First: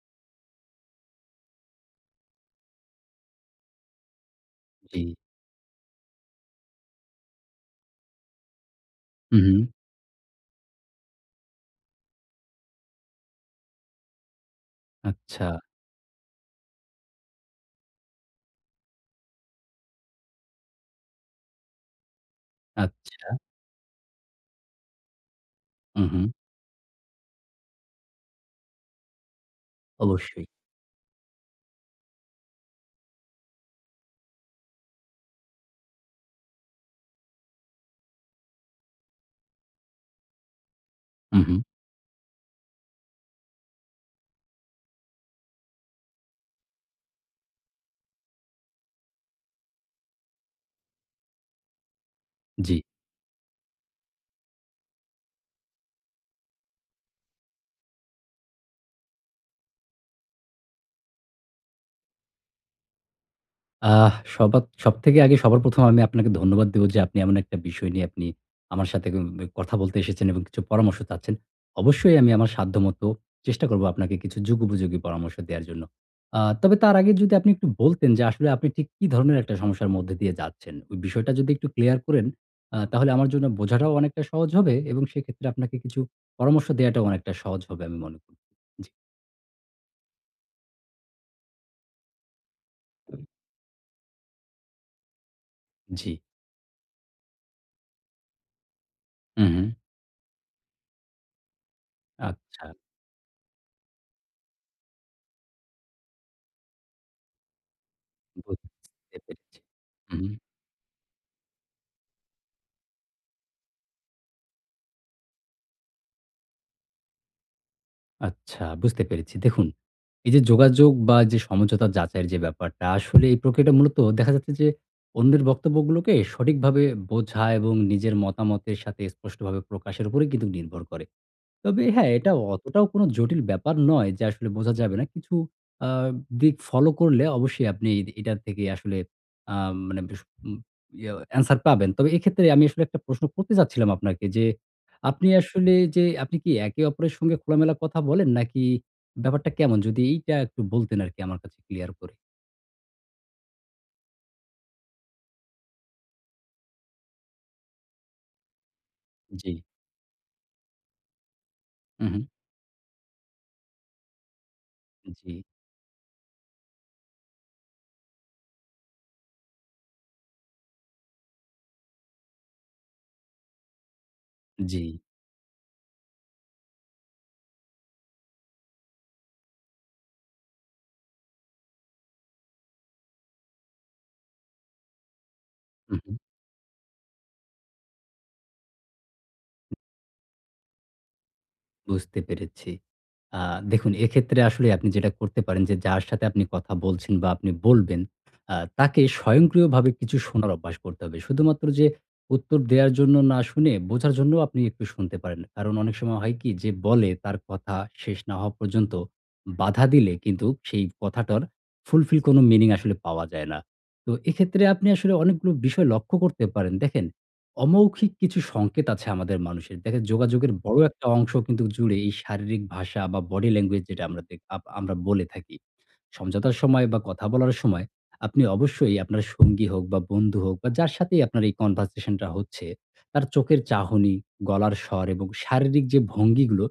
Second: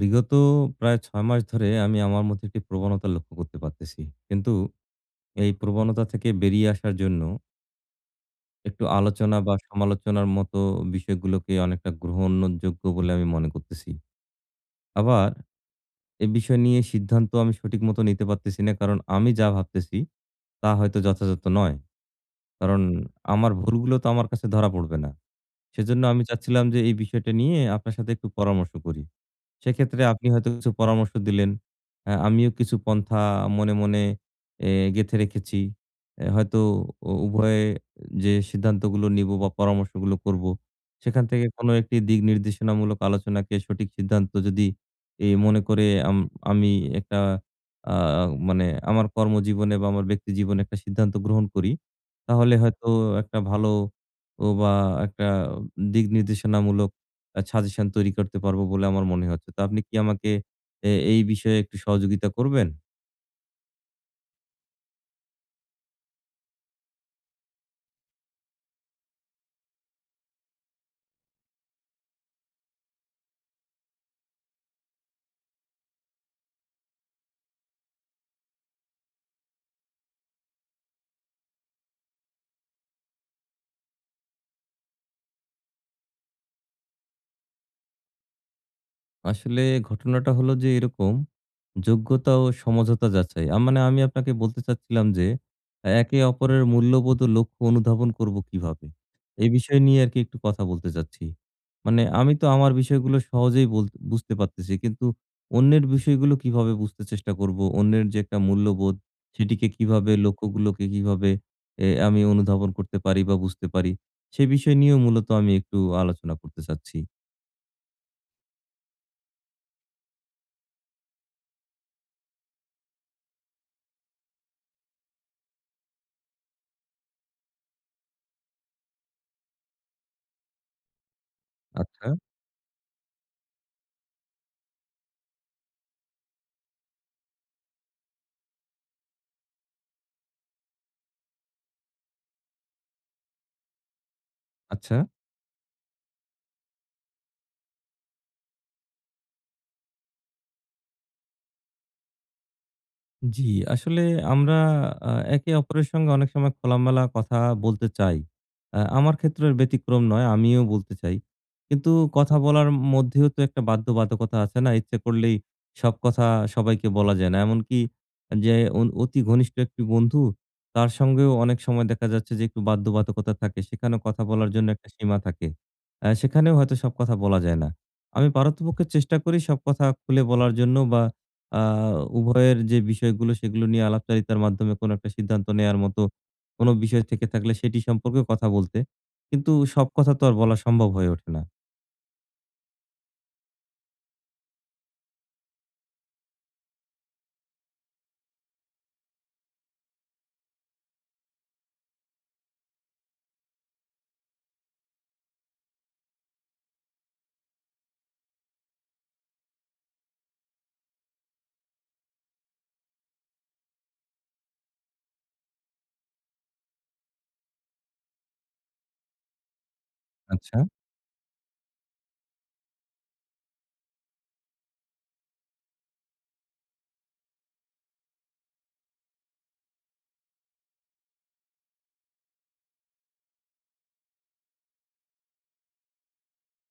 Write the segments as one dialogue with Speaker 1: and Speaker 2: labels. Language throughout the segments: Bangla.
Speaker 1: বিগত প্রায় ৬ মাস ধরে আমি আমার মধ্যে একটি প্রবণতা লক্ষ্য করতে পারতেছি। কিন্তু
Speaker 2: জি।
Speaker 1: এই প্রবণতা থেকে বেরিয়ে আসার জন্য একটু আলোচনা
Speaker 2: হু,
Speaker 1: বা
Speaker 2: হু।
Speaker 1: সমালোচনার মত বিষয়গুলোকে অনেকটা গ্রহণযোগ্য বলে আমি মনে করতেছি। আবার
Speaker 2: আচ্ছা।
Speaker 1: এ বিষয় নিয়ে সিদ্ধান্ত আমি সঠিক মত নিতে পারতেছি না কারণ, আমি যা ভাবতেছি, তা হয়তো যথাযথ নয়। কারণ,
Speaker 2: আচ্ছা।
Speaker 1: আমার ভুলগুলো তো আমার কাছে ধরা পড়বে না। সেজন্য
Speaker 2: হুম,
Speaker 1: আমি
Speaker 2: হুম।
Speaker 1: চাচ্ছিলাম যে, এই বিষয়টা নিয়ে আপনার সাথে একটু পরামর্শ করি। সেক্ষেত্রে আপনি
Speaker 2: অবশ্যই।
Speaker 1: হয়তো কিছু পরামর্শ দিলেন। অ্যা আমিও কিছু পন্থা মনে, মনে অ্যা গেঁথে রেখেছি। অ্যা হয়তো উ উভয়ে যে সিদ্ধান্তগুলো নিব বা পরামর্শগুলো করবো সেখান
Speaker 2: হু,
Speaker 1: থেকে
Speaker 2: হু।
Speaker 1: কোন একটি দিক নির্দেশনামূলক আলোচনাকে সঠিক সিদ্ধান্ত যদি এ মনে করে আম আমি একটা আও মানে আমার কর্মজীবনে বা আমার ব্যক্তি জীবনে একটা সিদ্ধান্ত গ্রহণ করি, তাহলে
Speaker 2: জি।
Speaker 1: হয়তো একটা ভালো ও বা একটা দিক নির্দেশনামূলক আ সাজেশন তৈরি করতে পারবো বলে আমার মনে হচ্ছে। তো আপনি কি আমাকে এ এই বিষয়ে একটু সহযোগিতা করবেন?
Speaker 2: আহ! সবাত সবথেকে আগে, সবার ১ম এ আমি আপনাকে ধন্যবাদ দেব, যে আপনি এমন একটা বিষয় নিয়ে আপনি আমার সাথে [unintelligible] কথা বলতে এসেছেন এবং কিছু পরামর্শ চাচ্ছেন। অবশ্যই আমি আমার সাধ্যমত চেষ্টা করব আপনাকে কিছু যুগোপযোগী পরামর্শ দেওয়ার জন্য। আ তবে তার আগে, যদি আপনি একটু বলতেন, যে আসলে আপনি ঠিক কী ধরণের একটা সমস্যার মধ্যে দিয়ে যাচ্ছেন? ওই বিষয়টা যদি একটু ক্লিয়ার করেন, আ তাহলে আমার জন্য বোঝাটাও অনেকটা সহজ হবে এবং সেক্ষেত্রে আপনাকে কিছু পরামর্শ দেওয়াটাও অনেকটা সহজ হবে, আমি মনে কর জি।
Speaker 1: আসলে ঘটনাটা হলো যে এরকম, যোগ্যতা ও সমঝোতা যাচাই। আ মানে আমি আপনাকে বলতে চাচ্ছিলাম যে,
Speaker 2: জি।
Speaker 1: একে অপরের মূল্যবোধ ও লক্ষ্য অনুধাবন করব কিভাবে?
Speaker 2: হু,
Speaker 1: এই
Speaker 2: হু।
Speaker 1: বিষয় নিয়ে আরকি একটু কথা বলতে চাচ্ছি। মানে আমি তো
Speaker 2: আচ্ছা।
Speaker 1: আমার বিষয়গুলো সহজেই বল বুঝতে পারতেছি, কিন্তু অন্যের বিষয়গুলো কিভাবে বুঝতে চেষ্টা করব? অন্যের যে একটা মূল্যবোধ,
Speaker 2: বুঝতে পেরেছি,
Speaker 1: সেটিকে কিভাবে,
Speaker 2: উম-হুম।
Speaker 1: লক্ষ্যগুলোকে কিভাবে অ্যা আমি অনুধাবন করতে পারি বা বুঝতে পারি? সে বিষয় নিয়েও মূলত আমি একটু আলোচনা করতে চাচ্ছি।
Speaker 2: আচ্ছা, বুঝতে পেরেছি। দেখুন, এই যে যোগাযোগ বা যে সমঝোতা যাচাইয়ের যে ব্যাপারটা, আসলে এই প্রক্রিয়াটা মূলত দেখা যাচ্ছে যে অন্যের বক্তব্যগুলোকে সঠিকভাবে বোঝা এবং নিজের মতামতের সাথে স্পষ্টভাবে প্রকাশের উপরেই কিন্তু নির্ভর করে। তবে
Speaker 1: আচ্ছা!
Speaker 2: হ্যাঁ, এটা অতটাও কোন জটিল ব্যাপার নয়, যে আসলে বোঝা যাবে না। কিছু আ দিক ফলো করলে অবশ্যই আপনি এদি এটার থেকে আসলে আ মানে ভিস উম ইয়ে অ্যানসার পাবেন। তবে এক্ষেত্রে আমি আসলে একটা প্রশ্ন করতে চাচ্ছিলাম আপনাকে যে,
Speaker 1: আচ্ছা।
Speaker 2: আপনি আসলে যে আপনি কি একে-অপরের সঙ্গে খোলামেলা কথা বলেন, নাকি ব্যাপারটা কেমন? যদি এইটা একটু বলতেন আরকি আমার কাছে ক্লিয়ার করে।
Speaker 1: জি, আসলে আমরা আ একে অপরের সঙ্গে অনেক সময় খোলামেলা কথা বলতে চাই। অ্যা আমার ক্ষেত্রে এর
Speaker 2: জি।
Speaker 1: ব্যতিক্রম নয়, আমিও বলতে চাই। কিন্তু
Speaker 2: হু, হু।
Speaker 1: কথা বলার মধ্যেও তো একটা বাধ্যবাধকতা আছে না? ইচ্ছে করলেই
Speaker 2: জি।
Speaker 1: সব কথা সবাইকে বলা যায় না। এমনকি যে অন অতি ঘনিষ্ঠ একটি বন্ধু তার সঙ্গেও অনেক সময় দেখা যাচ্ছে যে একটু বাধ্যবাধকতা থাকে। সেখানেও কথা বলার জন্য একটা
Speaker 2: জি।
Speaker 1: সীমা থাকে। অ্যা সেখানেও হয়তো সব কথা বলা যায় না। আমি পারতপক্ষে চেষ্টা করি সব কথা খুলে বলার জন্য বা আ উভয়ের যে বিষয়গুলো সেগুলো নিয়ে আলাপচারিতার মাধ্যমে কোনো একটা সিদ্ধান্ত নেয়ার
Speaker 2: হু,
Speaker 1: মতো
Speaker 2: হু।
Speaker 1: কোনো বিষয় থেকে থাকলে সেটি সম্পর্কে কথা বলতে। কিন্তু সব কথা তো আর বলা সম্ভব হয়ে ওঠে না।
Speaker 2: বুঝতে পেরেছি। আ দেখুন এক্ষেত্রে আসলে আপনি যেটা করতে পারেন যে, যার সাথে আপনি কথা বলছেন বা আপনি বলবেন, আ তাকে স্বয়ংক্রিয়ভাবে কিছু শোনার অভ্যাস করতে হবে। শুধুমাত্র যে উত্তর দেওয়ার জন্য না শুনে, বোঝার জন্যও আপনি একটু শুনতে পারেন। কারণ অনেক সময় হয় কি, যে বলে তার কথা শেষ না হওয়া পর্যন্ত বাধা দিলে কিন্তু সেই কথাটার fulfill কোনো meaning আসলে পাওয়া যায় না। তো এক্ষেত্রে আপনি আসলে অনেকগুলো বিষয় লক্ষ্য করতে পারেন। দেখেন, অমৌখিক কিছু সংকেত আছে আমাদের মানুষের। দেখেন যোগাযোগের
Speaker 1: আচ্ছা।
Speaker 2: বড় একটা অংশ কিন্তু জুড়ে এই শারীরিক ভাষা বা body language যেটা আমরা দে আপ আমরা বলে থাকি। সমঝোতার সময় বা কথা বলার সময়, আপনি অবশ্যই আপনার সঙ্গী হোক বা বন্ধু হোক বা যার সাথেই আপনার এই conversation টা হচ্ছে, তার চোখের চাহনি, গলার স্বর এবং শারীরিক যে ভঙ্গিগুলো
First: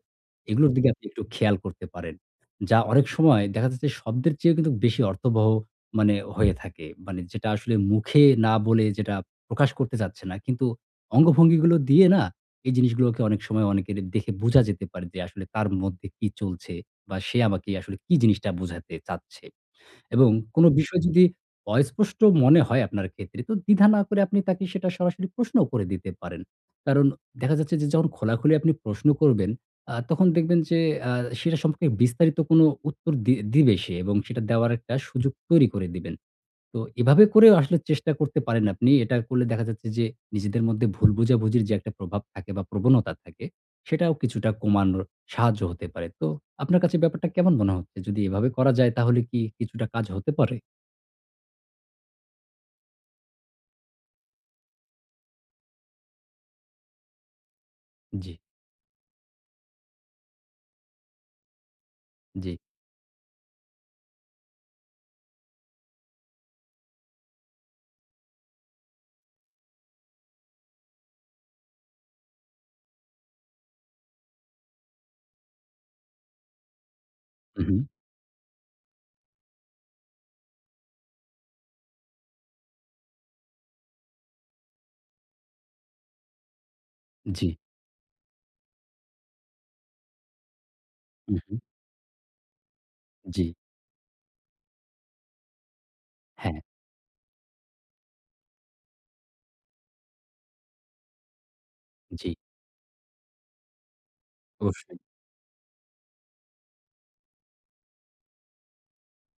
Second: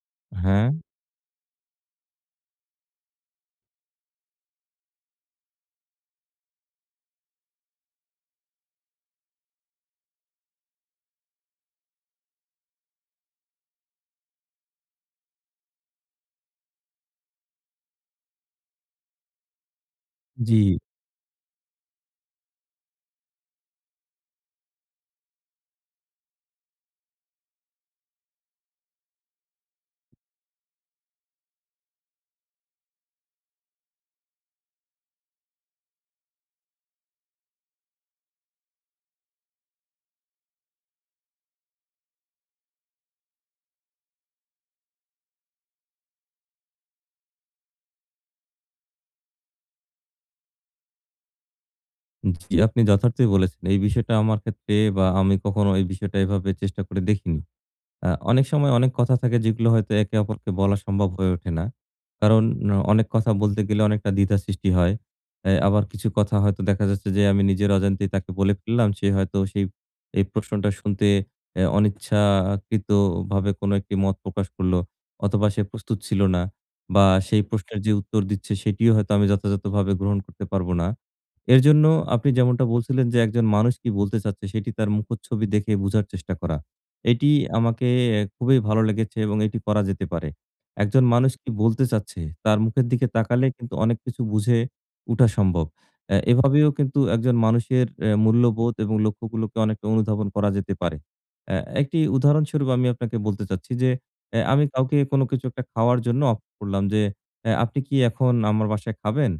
Speaker 1: হ্যাঁ।
Speaker 2: এগুলোর দিকে আপনি একটু খেয়াল করতে পারেন। যা অনেক সময় দেখা যাচ্ছে শব্দের চেয়েও কিন্তু বেশি অর্থবহ মানে হয়ে থাকে। মানে যেটা আসলে মুখে না বলে যেটা প্রকাশ করতে চাচ্ছে না। কিন্তু অঙ্গভঙ্গিগুলো দিয়ে না, এই জিনিসগুলোকে অনেক সময় অনেকের দেখে বুঝা যেতে পারে যে আসলে তার মধ্যে কি চলছে? বা সে আমাকে আসলে কী জিনিসটা বুঝাতে চাচ্ছে? এবং কোনো
Speaker 1: জি।
Speaker 2: বিষয় যদি অস্পষ্ট মনে হয় আপনার ক্ষেত্রে তো দ্বিধা না করে আপনি তাকে সেটা সরাসরি প্রশ্নও করে দিতে পারেন। কারণ দেখা যাচ্ছে যে যখন খোলাখুলি আপনি প্রশ্ন করবেন আ তখন দেখবেন যে আ সেটা সম্পর্কে বিস্তারিত কোনো উত্তর দি দিবে সে এবং সেটা দেওয়ার একটা সুযোগ তৈরি করে দিবেন। তো এভাবে করেও আসলে চেষ্টা করতে পারেন আপনি। এটা করলে দেখা যাচ্ছে যে নিজেদের মধ্যে ভুল বোঝাবুঝির যে একটা প্রভাব থাকে বা প্রবণতা থাকে সেটাও কিছুটা কমানোর সাহায্য হতে পারে। তো আপনার কাছে ব্যাপারটা কেমন মনে হচ্ছে? যদি এভাবে করা যায় তাহলে কি কিছুটা কাজ হতে পারে?
Speaker 1: উম জি আপনি যথার্থই বলেছেন। এই বিষয়টা আমার ক্ষেত্রে বা, আমি কখনো এই বিষয়টা এভাবে চেষ্টা করে দেখিনি। আ
Speaker 2: উম জি।
Speaker 1: অনেক সময় অনেক কথা থাকে, যেগুলো হয়তো একে অপরকে বলা সম্ভব হয়ে ওঠে না। কারণ,
Speaker 2: জি।
Speaker 1: অনেক কথা বলতে গেলে অনেকটা দ্বিধা সৃষ্টি হয়। এ আবার কিছু কথা হয়তো দেখা যাচ্ছে যে, আমি নিজের অজান্তেই তাকে বলে ফেললাম, সে হয়তো সেই এই প্রশ্নটা শুনতে এ অনিচ্ছাকৃতভাবে কোনো একটি মত প্রকাশ করলো অথবা, সে প্রস্তুত ছিল না বা, সেই
Speaker 2: হুম,
Speaker 1: প্রশ্নের
Speaker 2: হুম।
Speaker 1: যে উত্তর দিচ্ছে, সেটিও হয়তো আমি যথাযথভাবে গ্রহণ করতে পারবো না। এরজন্য আপনি যেমনটা বলছিলেন যে, একজন মানুষ কী বলতে চাচ্ছে, সেটি তার মুখচ্ছবি দেখে বোঝার চেষ্টা করা। এটি
Speaker 2: জি।
Speaker 1: আমাকে এ খুবই ভালো লেগেছে এবং এটি করা যেতে পারে। একজন মানুষ
Speaker 2: হুম,
Speaker 1: কী
Speaker 2: হুম।
Speaker 1: বলতে চাচ্ছে? তার মুখের দিকে তাকালে
Speaker 2: জি।
Speaker 1: কিন্তু অনেক কিছু বুঝে উঠা সম্ভব। অ্যা
Speaker 2: হ্যাঁ।
Speaker 1: এভাবেও কিন্তু একজন মানুষের অ্যা মূল্যবোধ এবং লক্ষ্যগুলোকে অনেকটা অনুধাবন করা যেতে পারে। অ্যা একটি
Speaker 2: জি।
Speaker 1: উদাহরণস্বরূপ আমি আপনাকে বলতে চাচ্ছি যে, অ্যা আমি কাউকে
Speaker 2: অবশ্যই।
Speaker 1: কোন কিছু একটা খাওয়ার জন্য অফ করলাম যে, "এ আপনি কী এখন আমার বাসায় খাবেন?"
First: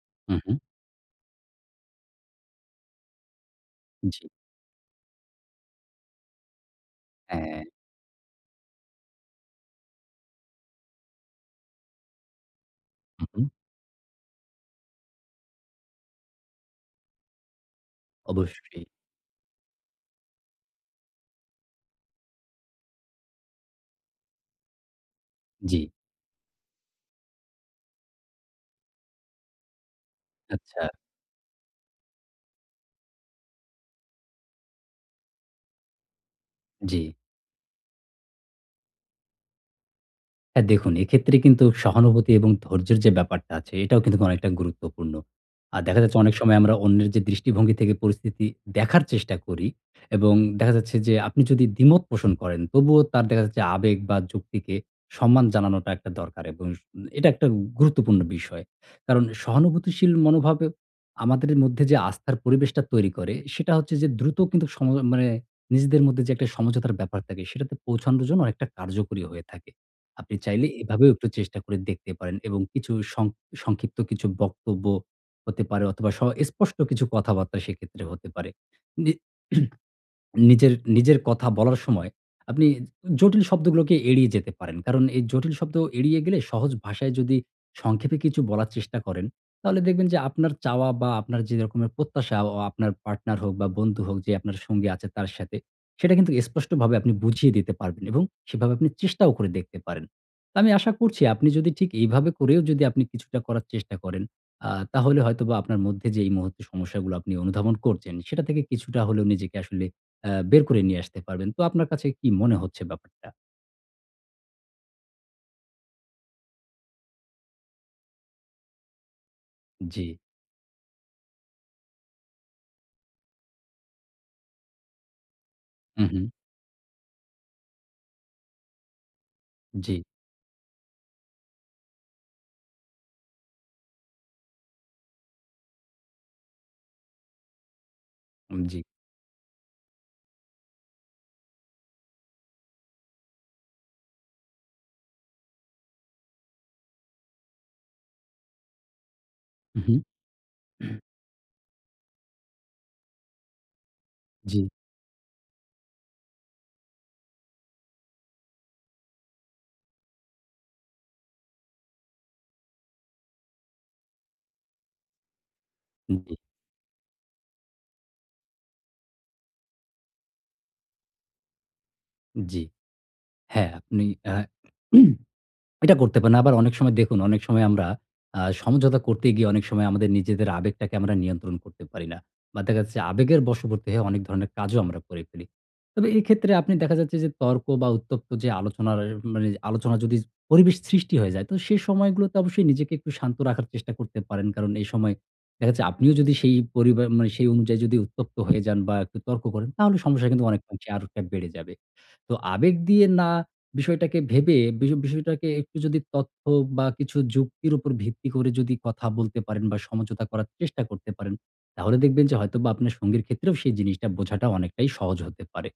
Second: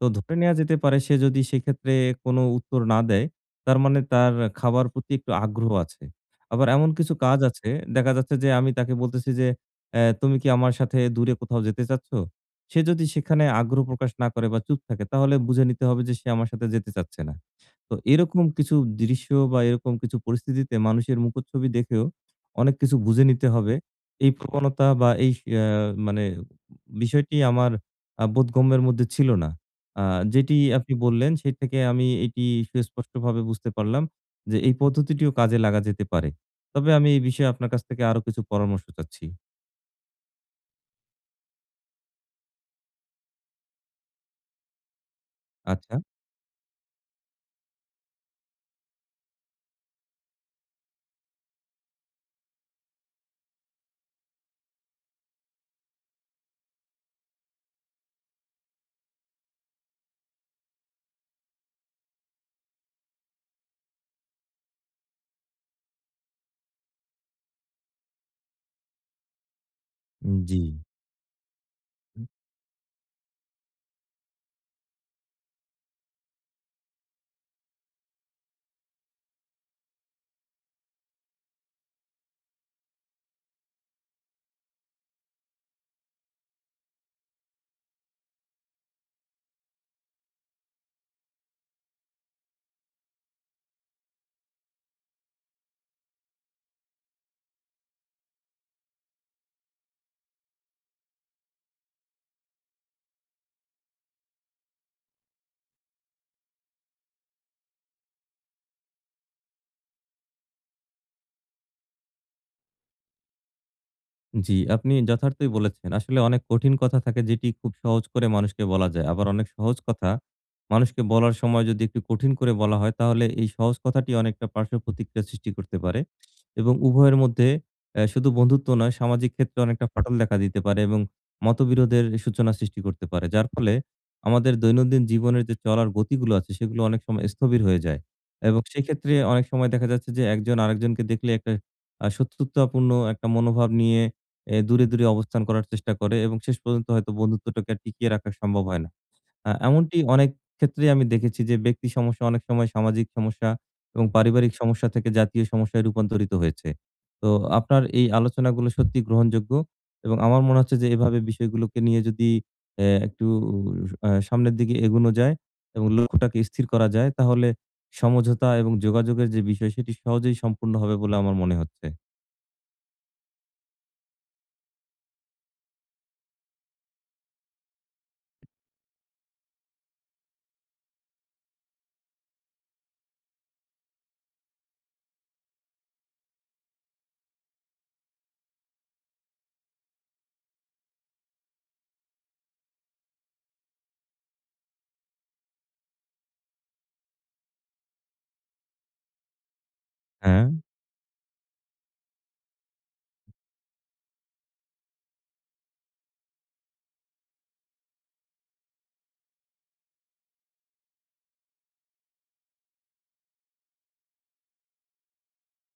Speaker 1: তো ধরে
Speaker 2: হুম,
Speaker 1: নেয়া
Speaker 2: হুম।
Speaker 1: যেতে পারে সে যদি সেক্ষেত্রে কোন উত্তর না দেয়, তার মানে
Speaker 2: জি।
Speaker 1: তার খাবার প্রতি একটু আগ্রহ আছে। আবার এমন কিছু কাজ
Speaker 2: হ্যাঁ।
Speaker 1: আছে, দেখা যাচ্ছে যে আমি তাকে বলতেছি যে, "অ্যা তুমি কী আমার সাথে দূরে কোথাও যেতে চাচ্ছ?" সে যদি
Speaker 2: হুম,
Speaker 1: সেখানে
Speaker 2: হুম।
Speaker 1: আগ্রহ প্রকাশ না করে বা, চুপ থাকে, তাহলে বুঝে নিতে হবে যে সে আমার সাথে যেতে চাচ্ছে না। তো এরকম কিছু
Speaker 2: অবশ্যই।
Speaker 1: দৃশ্য বা এরকম কিছু পরিস্থিতিতে মানুষের মুখচ্ছবি দেখেও অনেক কিছু বুঝে নিতে হবে। এই প্রবণতা বা এইস অ্যা
Speaker 2: জি।
Speaker 1: মানে উম বিষয়টি আমার আ বোধগম্যের মধ্যে ছিল না। আ যেটি
Speaker 2: আচ্ছা।
Speaker 1: আপনি বললেন, সেই থেকে আমি এটি সুস্পষ্টভাবে বুঝতে পারলাম যে, এই পদ্ধতিটিও কাজে লাগা যেতে পারে। তবে আমি
Speaker 2: জি।
Speaker 1: এই বিষয়ে আপনার কাছ থেকে আরো কিছু পরামর্শ চাচ্ছি।
Speaker 2: হ্যাঁ দেখুন এক্ষেত্রে কিন্তু সহানুভূতি এবং ধৈর্যের যে ব্যাপারটা আছে এটাও কিন্তু অনেকটা গুরুত্বপূর্ণ। আর দেখা
Speaker 1: আচ্ছা।
Speaker 2: যাচ্ছে অনেক সময় আমরা অন্যের যে দৃষ্টিভঙ্গি থেকে পরিস্থিতি দেখার চেষ্টা করি এবং দেখা যাচ্ছে যে আপনি যদি দ্বিমত পোষণ করেন, তবুও তার দেখা যাচ্ছে আবেগ বা যুক্তিকে সম্মান জানানোটা একটা দরকার এবং উম এটা একটা গুরুত্বপূর্ণ বিষয়। কারণ সহানুভূতিশীল মনোভাবে আমাদেরে মধ্যে যে আস্থার পরিবেশটা তৈরি করে সেটা হচ্ছে যে দ্রুত কিন্তু সম মানে নিজেদের মধ্যে যে একটা সমঝোতার ব্যাপার থাকে, সেটাতে পৌছানোর জন্য অনেকটা কার্যকরী হয়ে থাকে। আপনি
Speaker 1: উম জি।
Speaker 2: চাইলে এভাবেও একটু চেষ্টা করে দেখতে
Speaker 1: হুম।
Speaker 2: পারেন এবং কিছু সং সংক্ষিপ্ত কিছু বক্তব্য হতে পারে অথবা স স্পষ্ট কিছু কথাবার্তা সেক্ষেত্রে হতে পারে। নি নিজের নিজের কথা বলার সময়, আপনি উ জটিল শব্দগুলোকে এড়িয়ে যেতে পারেন। কারণ এই জটিল শব্দ এড়িয়ে গেলে সহজ ভাষায় যদি সংক্ষেপে কিছু বলার চেষ্টা করেন, তাহলে দেখবেন যে আপনার চাওয়া বা আপনার যেরকমের প্রত্যাশা ও আপনার পার্টনার হোক বা বন্ধু হোক যে আপনার সঙ্গী আছে তার সাথে, সেটা কিন্তু স্পষ্টভাবে আপনি বুঝিয়ে দিতে পারবেন এবং সেভাবে আপনি চেষ্টাও করে দেখতে পারেন। তো আমি আশা করছি আপনি যদি ঠিক এইভাবে করেও যদি আপনি কিছুটা করার চেষ্টা করেন আ তাহলে হয়তোবা আপনার মধ্যে যে এই মুহূর্তে সমস্যাগুলো আপনি অনুধাবন করছেন, সেটা থেকে কিছুটা হলেও নিজেকে আসলে অ্যা বের করে নিয়ে আসতে পারবেন। তো আপনার কাছে কি মনে হচ্ছে ব্যাপারটা?
Speaker 1: জি, আপনি যথার্থই বলেছেন। আসলে অনেক কঠিন কথা থাকে যেটি খুব সহজ করে মানুষকে বলা যায়। আবার অনেক সহজ কথা,
Speaker 2: জি।
Speaker 1: মানুষকে বলার সময় যদি একটু কঠিন করে বলা হয় তাহলে এই সহজ কথাটি অনেকটা পার্শ্বপ্রতিক্রিয়া সৃষ্টি করতে পারে
Speaker 2: হু, হু।
Speaker 1: এবং উভয়ের মধ্যে অ্যা শুধু বন্ধুত্ব নয় সামাজিক ক্ষেত্রে অনেকটা
Speaker 2: জি।
Speaker 1: ফাটল দেখা দিতে পারে এবং মতবিরোধের সূচনা সৃষ্টি করতে পারে। যার ফলে আমাদের দৈনন্দিন জীবনের যে চলার গতিগুলো আছে, সেগুলো অনেক সময় স্থবির হয়ে যায় এবং
Speaker 2: উম জি।
Speaker 1: সেক্ষেত্রে অনেক সময় দেখা যাচ্ছে যে, একজন আরেকজনকে দেখলে একটা আ শত্রুতাপূর্ণ একটা মনোভাব নিয়ে অ্যা দূরে, দূরে অবস্থান করার চেষ্টা করে এবং শেষ পর্যন্ত হয়তো বন্ধুত্বটাকে আর টিকিয়ে রাখা সম্ভব হয় না। আ এমনটি
Speaker 2: উহু।
Speaker 1: অনেক ক্ষেত্রেই আমি দেখেছি যে ব্যক্তি সমস্যা অনেক সময় সামাজিক সমস্যা এবং পারিবারিক
Speaker 2: জি।
Speaker 1: সমস্যা থেকে জাতীয় সমস্যায় রূপান্তরিত হয়েছে। তো আপনার এই আলোচনাগুলো সত্যিই গ্রহণযোগ্য এবং আমার মনে হচ্ছে যে এভাবে বিষয়গুলোকে নিয়ে যদি অ্যা একটু আ সামনের দিকে এগোনো যায় এবং
Speaker 2: হু, জী।
Speaker 1: লক্ষ্যটাকে স্থির করা যায় তাহলে সমঝোতা এবং যোগাযোগের যে বিষয় সেটি সহজেই সম্পূর্ণ হবে বলে আমার মনে হচ্ছে।
Speaker 2: জি, হ্যাঁ, আপনি অ্যা এটা করতে পারেন। আবার অনেক সময় দেখুন অনেক সময় আমরা অ্যা সমঝোতা করতে গিয়ে অনেক সময় আমাদের নিজেদের আবেগটাকে আমরা নিয়ন্ত্রণ করতে পারি না। বা দেখা যাচ্ছে আবেগের বশবর্তী হয়ে অনেক ধরনের কাজও আমরা করে ফেলি। তবে এক্ষেত্রে আপনি দেখা যাচ্ছে যে, তর্ক বা উত্তপ্ত যে আলোচনার এর মানে আলোচনার যদি পরিবেশ সৃষ্টি হয়ে যায়, তো সে সময়গুলোতে অবশ্যই নিজেকে একটু শান্ত রাখার চেষ্টা করতে পারেন। কারণ এই সময় দেখাচ্ছে আপনিও যদি সেই পরিবার মানে সেই অনুযায়ী যদি উত্তপ্ত হয়ে যান বা একটু তর্ক করেন তাহলে সমস্যা কিন্তু
Speaker 1: হ্যাঁ?
Speaker 2: অনেক আংশে আরো বেড়ে যাবে। তো আবেগ দিয়ে না বিষয়টাকে ভেবে, বিষ বিষয়টাকে একটু যদি তথ্য বা কিছু যুক্তির উপর ভিত্তি করে যদি কথা বলতে পারেন বা সমঝোতা করার চেষ্টা করতে পারেন, তাহলে দেখবেন যে হয়তোবা আপনার সঙ্গীর ক্ষেত্রেও সেই জিনিসটা বোঝাটা অনেকটাই সহজ হতে পারে।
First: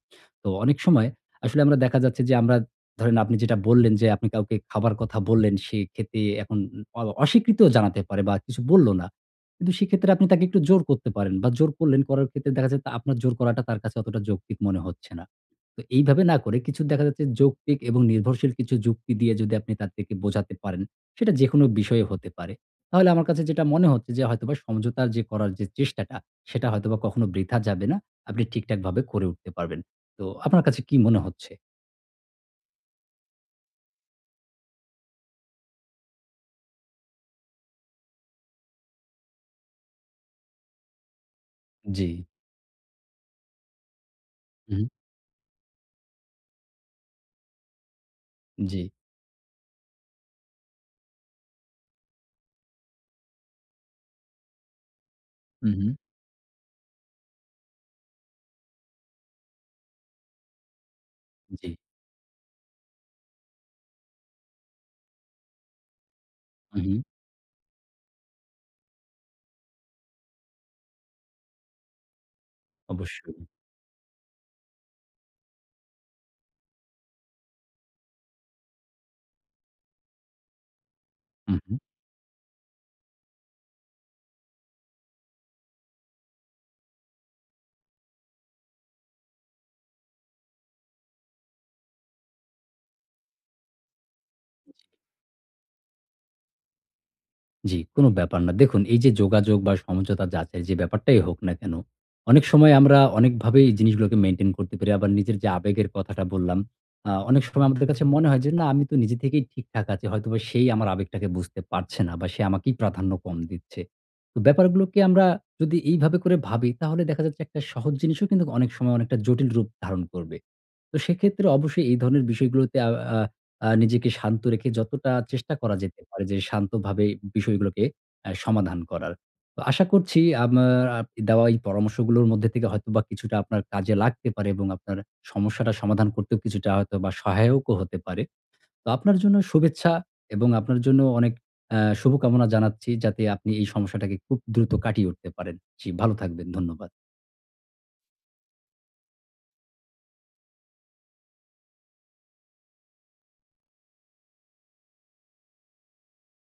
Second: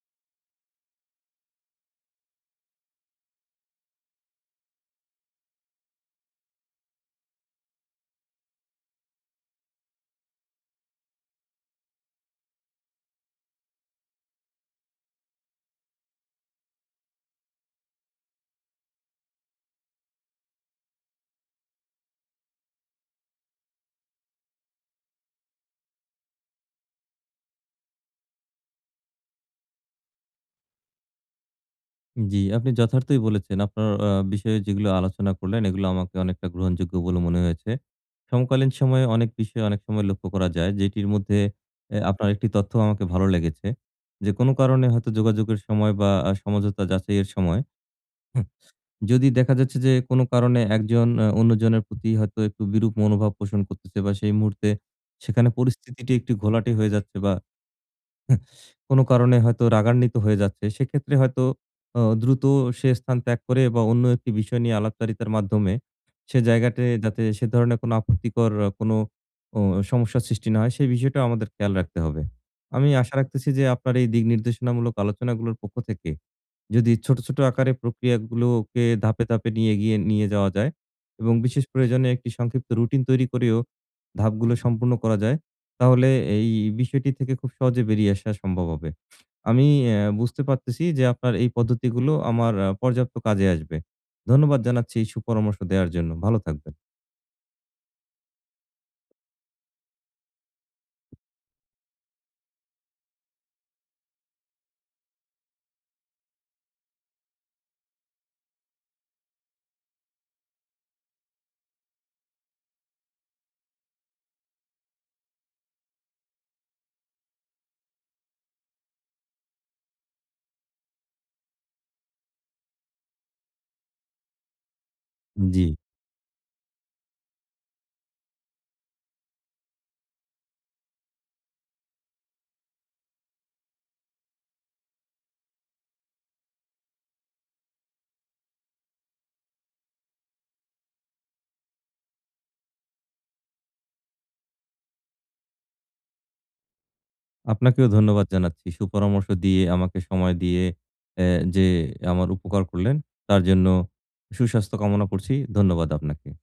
Speaker 2: তো অনেক সময় আসলে আমরা দেখা যাচ্ছে যে, আমরা ধরেন আপনি যেটা বললেন যে, আপনি কাউকে খাবার কথা বললেন সে খেতে এখন উ অ অস্বীকৃতও জানাতে পারে বা কিছু বলল না। কিন্তু সেক্ষেত্রে আপনি তাকে একটু জোর করতে পারেন। বা জোর করলেন করার ক্ষেত্রে দেখা যায় আপনার জোর করাটা তার কাছে অতটা যৌক্তিক মনে হচ্ছে না। তো এইভাবে না করে, কিছু দেখা যাচ্ছে যৌক্তিক এবং নির্ভরশীল কিছু যুক্তি দিয়ে যদি আপনি তার থেকে বোঝাতে পারেন, সেটা যেকোনো বিষয়ে হতে পারে। তাহলে আমার কাছে যেটা মনে হচ্ছে যে হয়তোবা সমঝোতার করার যে চেষ্টাটা, সেটা হয়তোবা কখনো বৃথা যাবে না। আপনি ঠিকঠাকভাবে করে উঠতে পারবেন। তো আপনার কাছে কী মনে হচ্ছে?
Speaker 1: উম জি। আপনি যথার্থই বলেছেন আপনার আ বিষয়ে যেগুলো আলোচনা করলেন, এগুলো আমাকে অনেকটা গ্রহণযোগ্য বলে মনে হয়েছে। সমকালীন সময়ে অনেক বিষয় অনেক সময় লক্ষ্য করা যায়। যেটির মধ্যে অ্যা
Speaker 2: জি।
Speaker 1: আপনার একটি তথ্য আমাকে ভালো লেগেছে। যে কোন
Speaker 2: হু, হুম।
Speaker 1: কারণে হয়তো যোগাযোগের সময় বা আ সমঝোতা যাচাইয়ের সময় হু
Speaker 2: জি।
Speaker 1: যদি দেখা যাচ্ছে যে, কোন কারণে একজন অ্যা অন্যজনের প্রতি হয়তো একটু বিরূপ মনোভাব পোষণ করতেছে ব সেই মুহূর্তে সেখানে
Speaker 2: হু, হু।
Speaker 1: পরিস্থিতিটি একটু ঘোলাটে হয়ে যাচ্ছে বা কোন কারণে হয়তো রাগান্বিত হয়ে যাচ্ছে। সেক্ষেত্রে হয়তো
Speaker 2: জি।
Speaker 1: অ দ্রুত সে স্থান ত্যাগ করে বা, অন্য একটি বিষয় নিয়ে আলাপচারিতার মাধ্যমে সে
Speaker 2: হু,
Speaker 1: জায়গাটায়
Speaker 2: হু।
Speaker 1: যাতে সে ধরণের কোন আপত্তিকর অ কোন ও সমস্যার সৃষ্টি না হয়, সে বিষয়টাও আমাদের খেয়াল রাখতে হবে। আমি আশা
Speaker 2: অবশ্যই।
Speaker 1: রাখতেছি যে, আপনার এই দিক নির্দেশনামূলক আলোচনাগুলোর পক্ষ থেকে যদি ছোট, ছোট আকারে প্রক্রিয়াগুলোকে ধাপে, ধাপে নিয়ে গিয়ে নিয়ে যাওয়া যায় এবং
Speaker 2: হু,
Speaker 1: বিশেষ
Speaker 2: হু।
Speaker 1: প্রয়োজনে একটি সংক্ষিপ্ত রুটিন তৈরি করেও, ধাপগুলো সম্পন্ন করা যায়। তাহলে এই বিষয়টি থেকে খুব সহজে বেরিয়ে আসা সম্ভব হবে। আমি অ্যা বুঝতে পারতেছি যে আপনার এই পদ্ধতিগুলো আমার অ্যা পর্যাপ্ত কাজে আসবে। ধন্যবাদ
Speaker 2: জি।
Speaker 1: জানাচ্ছি এই সুপরামর্শ দেওয়ার জন্য। ভালো থাকবেন।
Speaker 2: জি কোন ব্যাপার না। দেখুন এই যে যোগাযোগ বা সমঝোতা যাচাই যে ব্যাপারটাই হোক না কেন, অনেক সময় আমরা অনেকভাবেই এই জিনিসগুলোকে মেইনটেইন করতে পারি আবার নিজের যে আবেগের কথাটা বললাম আ অনেক সময় আমাদের কাছে মনে হয় যে, "না আমি তো নিজে থেকেই ঠিকঠাক আছি। হয়তোবা সেই আমার আবেগটাকে বুঝতে পারছে না। বা সে আমাকেই প্রাধান্য কম দিচ্ছে।" তো ব্যাপারগুলোকে আমরা যদি এইভাবে করে ভাবি, তাহলে দেখা যাচ্ছে একটা সহজ জিনিসও কিন্তু অনেক সময় অনেকটা জটিল রূপ ধারণ করবে। তো সেক্ষেত্রে অবশ্যই এই ধরনের বিষয়গুলোতে আও আ আ নিজেকে শান্ত রেখে যতটা
Speaker 1: উম
Speaker 2: চেষ্টা
Speaker 1: জি।
Speaker 2: করা যেতে পারে যে শান্তভাবে বিষয়গুলোকে অ্যা সমাধান করার। তো আশা করছি আমার আপ দেওয়া এই পরামর্শগুলোর মধ্যে থেকে হয়তোবা কিছুটা আপনার কাজে লাগতে পারে এবং আপনার সমস্যাটা সমাধান করতেও কিছুটা হয়তো বা সহায়কও হতে পারে। তো আপনার জন্য শুভেচ্ছা এবং আপনার জন্য অনেক অ্যা শুভকামনা জানাচ্ছি যাতে আপনি এই সমস্যাটাকে খুব দ্রুত কাটিয়ে উঠতে পারেন। জি, ভালো থাকবেন। ধন্যবাদ।
Speaker 1: আপনাকেও ধন্যবাদ জানাচ্ছি। সুপরামর্শ দিয়ে, আমাকে সময় দিয়ে অ্যা যে আমার উপকার করলেন, তার জন্য সুস্বাস্থ্য কামনা করছি। ধন্যবাদ আপনাকে।